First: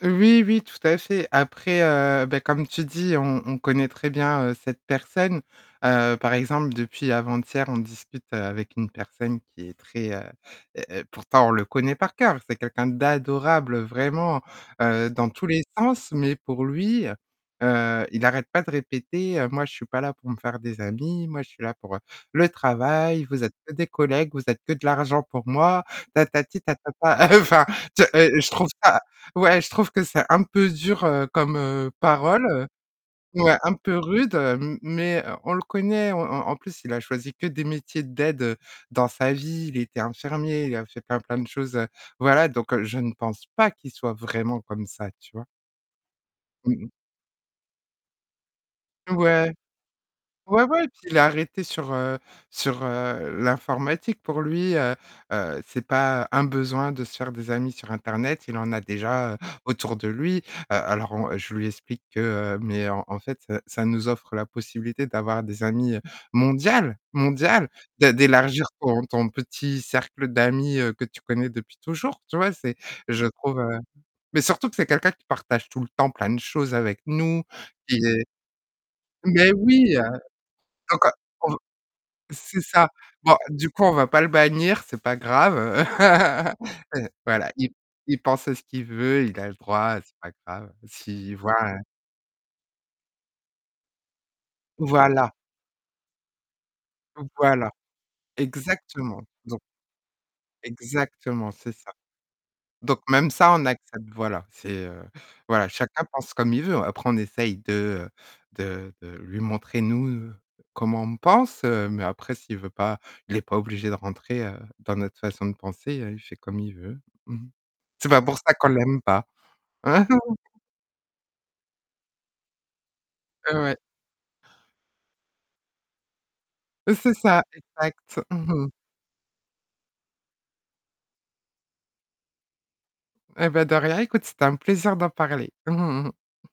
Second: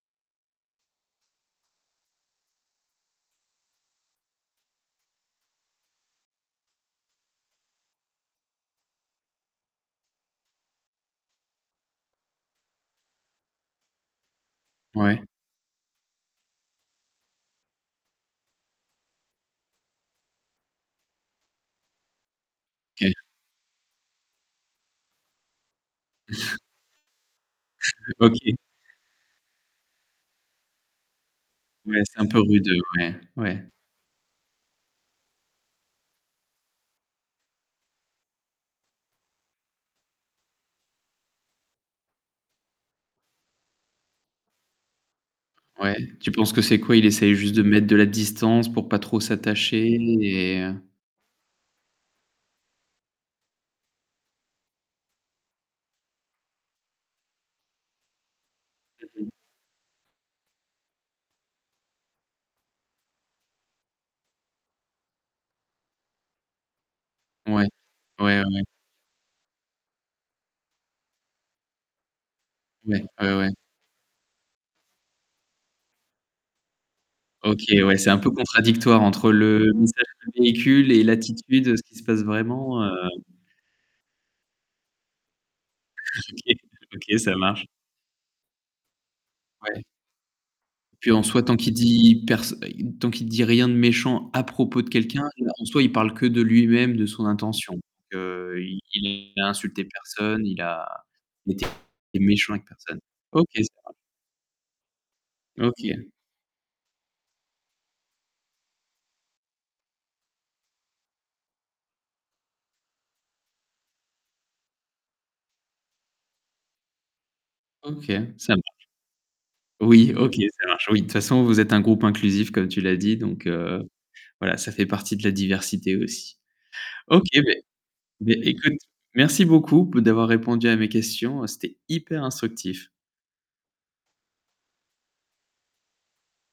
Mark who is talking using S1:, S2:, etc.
S1: Oui, oui, tout à fait, après, heu, bah, comme tu dis on on connaît très bien, heu, cette personne. Heu, par exemple, depuis avant-hier, on discute avec une personne qui est très, heu, heu pourtant on le connaît par cœur, c'est quelqu'un d'adorable vraiment, heu,
S2: Ouais.
S1: dans tous les sens, mais pour lui, heu, il arrête pas de répéter, heu: «Moi je suis pas là pour me faire des amis, moi je suis là pour le
S2: OK.
S1: travail, vous êtes que des collègues, vous êtes que de l'argent pour moi», tatati tatata, heu, enfin, te je
S2: OK.
S1: trouve ça ouais, je trouve que c'est un peu dur, heu, comme, heu,
S2: Ouais, c'est un peu
S1: parole,
S2: rude, heu, ouais,
S1: ouais,
S2: ouais.
S1: un peu rude, m mais, heu, on le connaît, en en en plus, il a choisi que des métiers d'aide dans sa vie, il était infirmier, il a fait plein, plein de choses, heu, voilà donc je pense pas qu'il soit vraiment comme ça, tu vois?
S2: Ouais, tu penses que
S1: Mmh
S2: c'est
S1: mh.
S2: quoi? Il essaye juste de mettre de la distance pour pas trop
S1: Ouais.
S2: s'attacher et
S1: Ouais,
S2: heu
S1: ouais, puis il a arrêté sur, heu, sur, heu, l'informatique pour lui, heu, heu, c'est pas un besoin de se faire des amis sur internet, il en a
S2: Mmh mh.
S1: déjà, heu, autour de lui, heu, alors on je lui explique que, heu, mais en en fait ça nous offre la possibilité d'avoir des amis, heu, mondial,
S2: Ouais,
S1: mondial, de
S2: ouais, ouais.
S1: d'élargir ton ton petit cercle d'amis, heu, que tu connais depuis toujours, tu vois, c'est
S2: Ouais,
S1: je
S2: ouais, ouais.
S1: trouve, heu, mais surtout que c'est quelqu'un qui partage tout le temps plein de choses avec nous,
S2: OK, ouais,
S1: qui
S2: c'est un
S1: est
S2: peu contradictoire, entre
S1: mais
S2: le
S1: oui! Heu,
S2: message qu'il véhicule et
S1: donc heu, on v
S2: l'attitude de ce qui se passe
S1: c'est
S2: vraiment,
S1: ça,
S2: heu
S1: bon du coup on va pas le bannir, c'est pas grave.
S2: OK, OK, ça
S1: Voilà
S2: marche.
S1: il il pense ce qu'il veut, il a le
S2: Ouais.
S1: droit, c'est pas grave,
S2: Puis en
S1: s'il
S2: soi,
S1: voit
S2: tant qu'il dit pers tant qu'il dit rien de méchant à propos de quelqu'un,
S1: Voilà.
S2: heu, en soi, il parle que de lui-même, de son
S1: Voilà,
S2: intention. Donc heu, il
S1: exactement!
S2: il a
S1: Donc
S2: insulté personne, il a
S1: exactement,
S2: il était
S1: c'est ça.
S2: méchant avec
S1: Donc
S2: personne.
S1: même
S2: OK
S1: ça,
S2: ça
S1: on
S2: marche.
S1: accepte, voilà, c'est, heu voilà chacun
S2: OK.
S1: pense comme il veut, après on essaie de, heu, de de lui montrer nous comment on pense, heu, mais après s'il veut pas, il est pas obligé de rentrer, heu, dans notre façon de penser, il fait comme il veut, mmh mh.
S2: OK,
S1: C'est pas pour
S2: ça
S1: ça
S2: marche.
S1: qu'on l'aime pas.
S2: Oui, OK, ça marche, oui. De toute façon, vous êtes un groupe inclusif comme tu l'as dit donc
S1: Ouais.
S2: heu, voilà, ça fait partie de la diversité aussi.
S1: C'est
S2: OK,
S1: ça
S2: beh
S1: exact.
S2: beh
S1: Mmh mh.
S2: écoute, merci beaucoup d'avoir répondu à mes questions. C'était hyper instructif.
S1: Et bah de rien, écoute, c'était un plaisir d'en parler.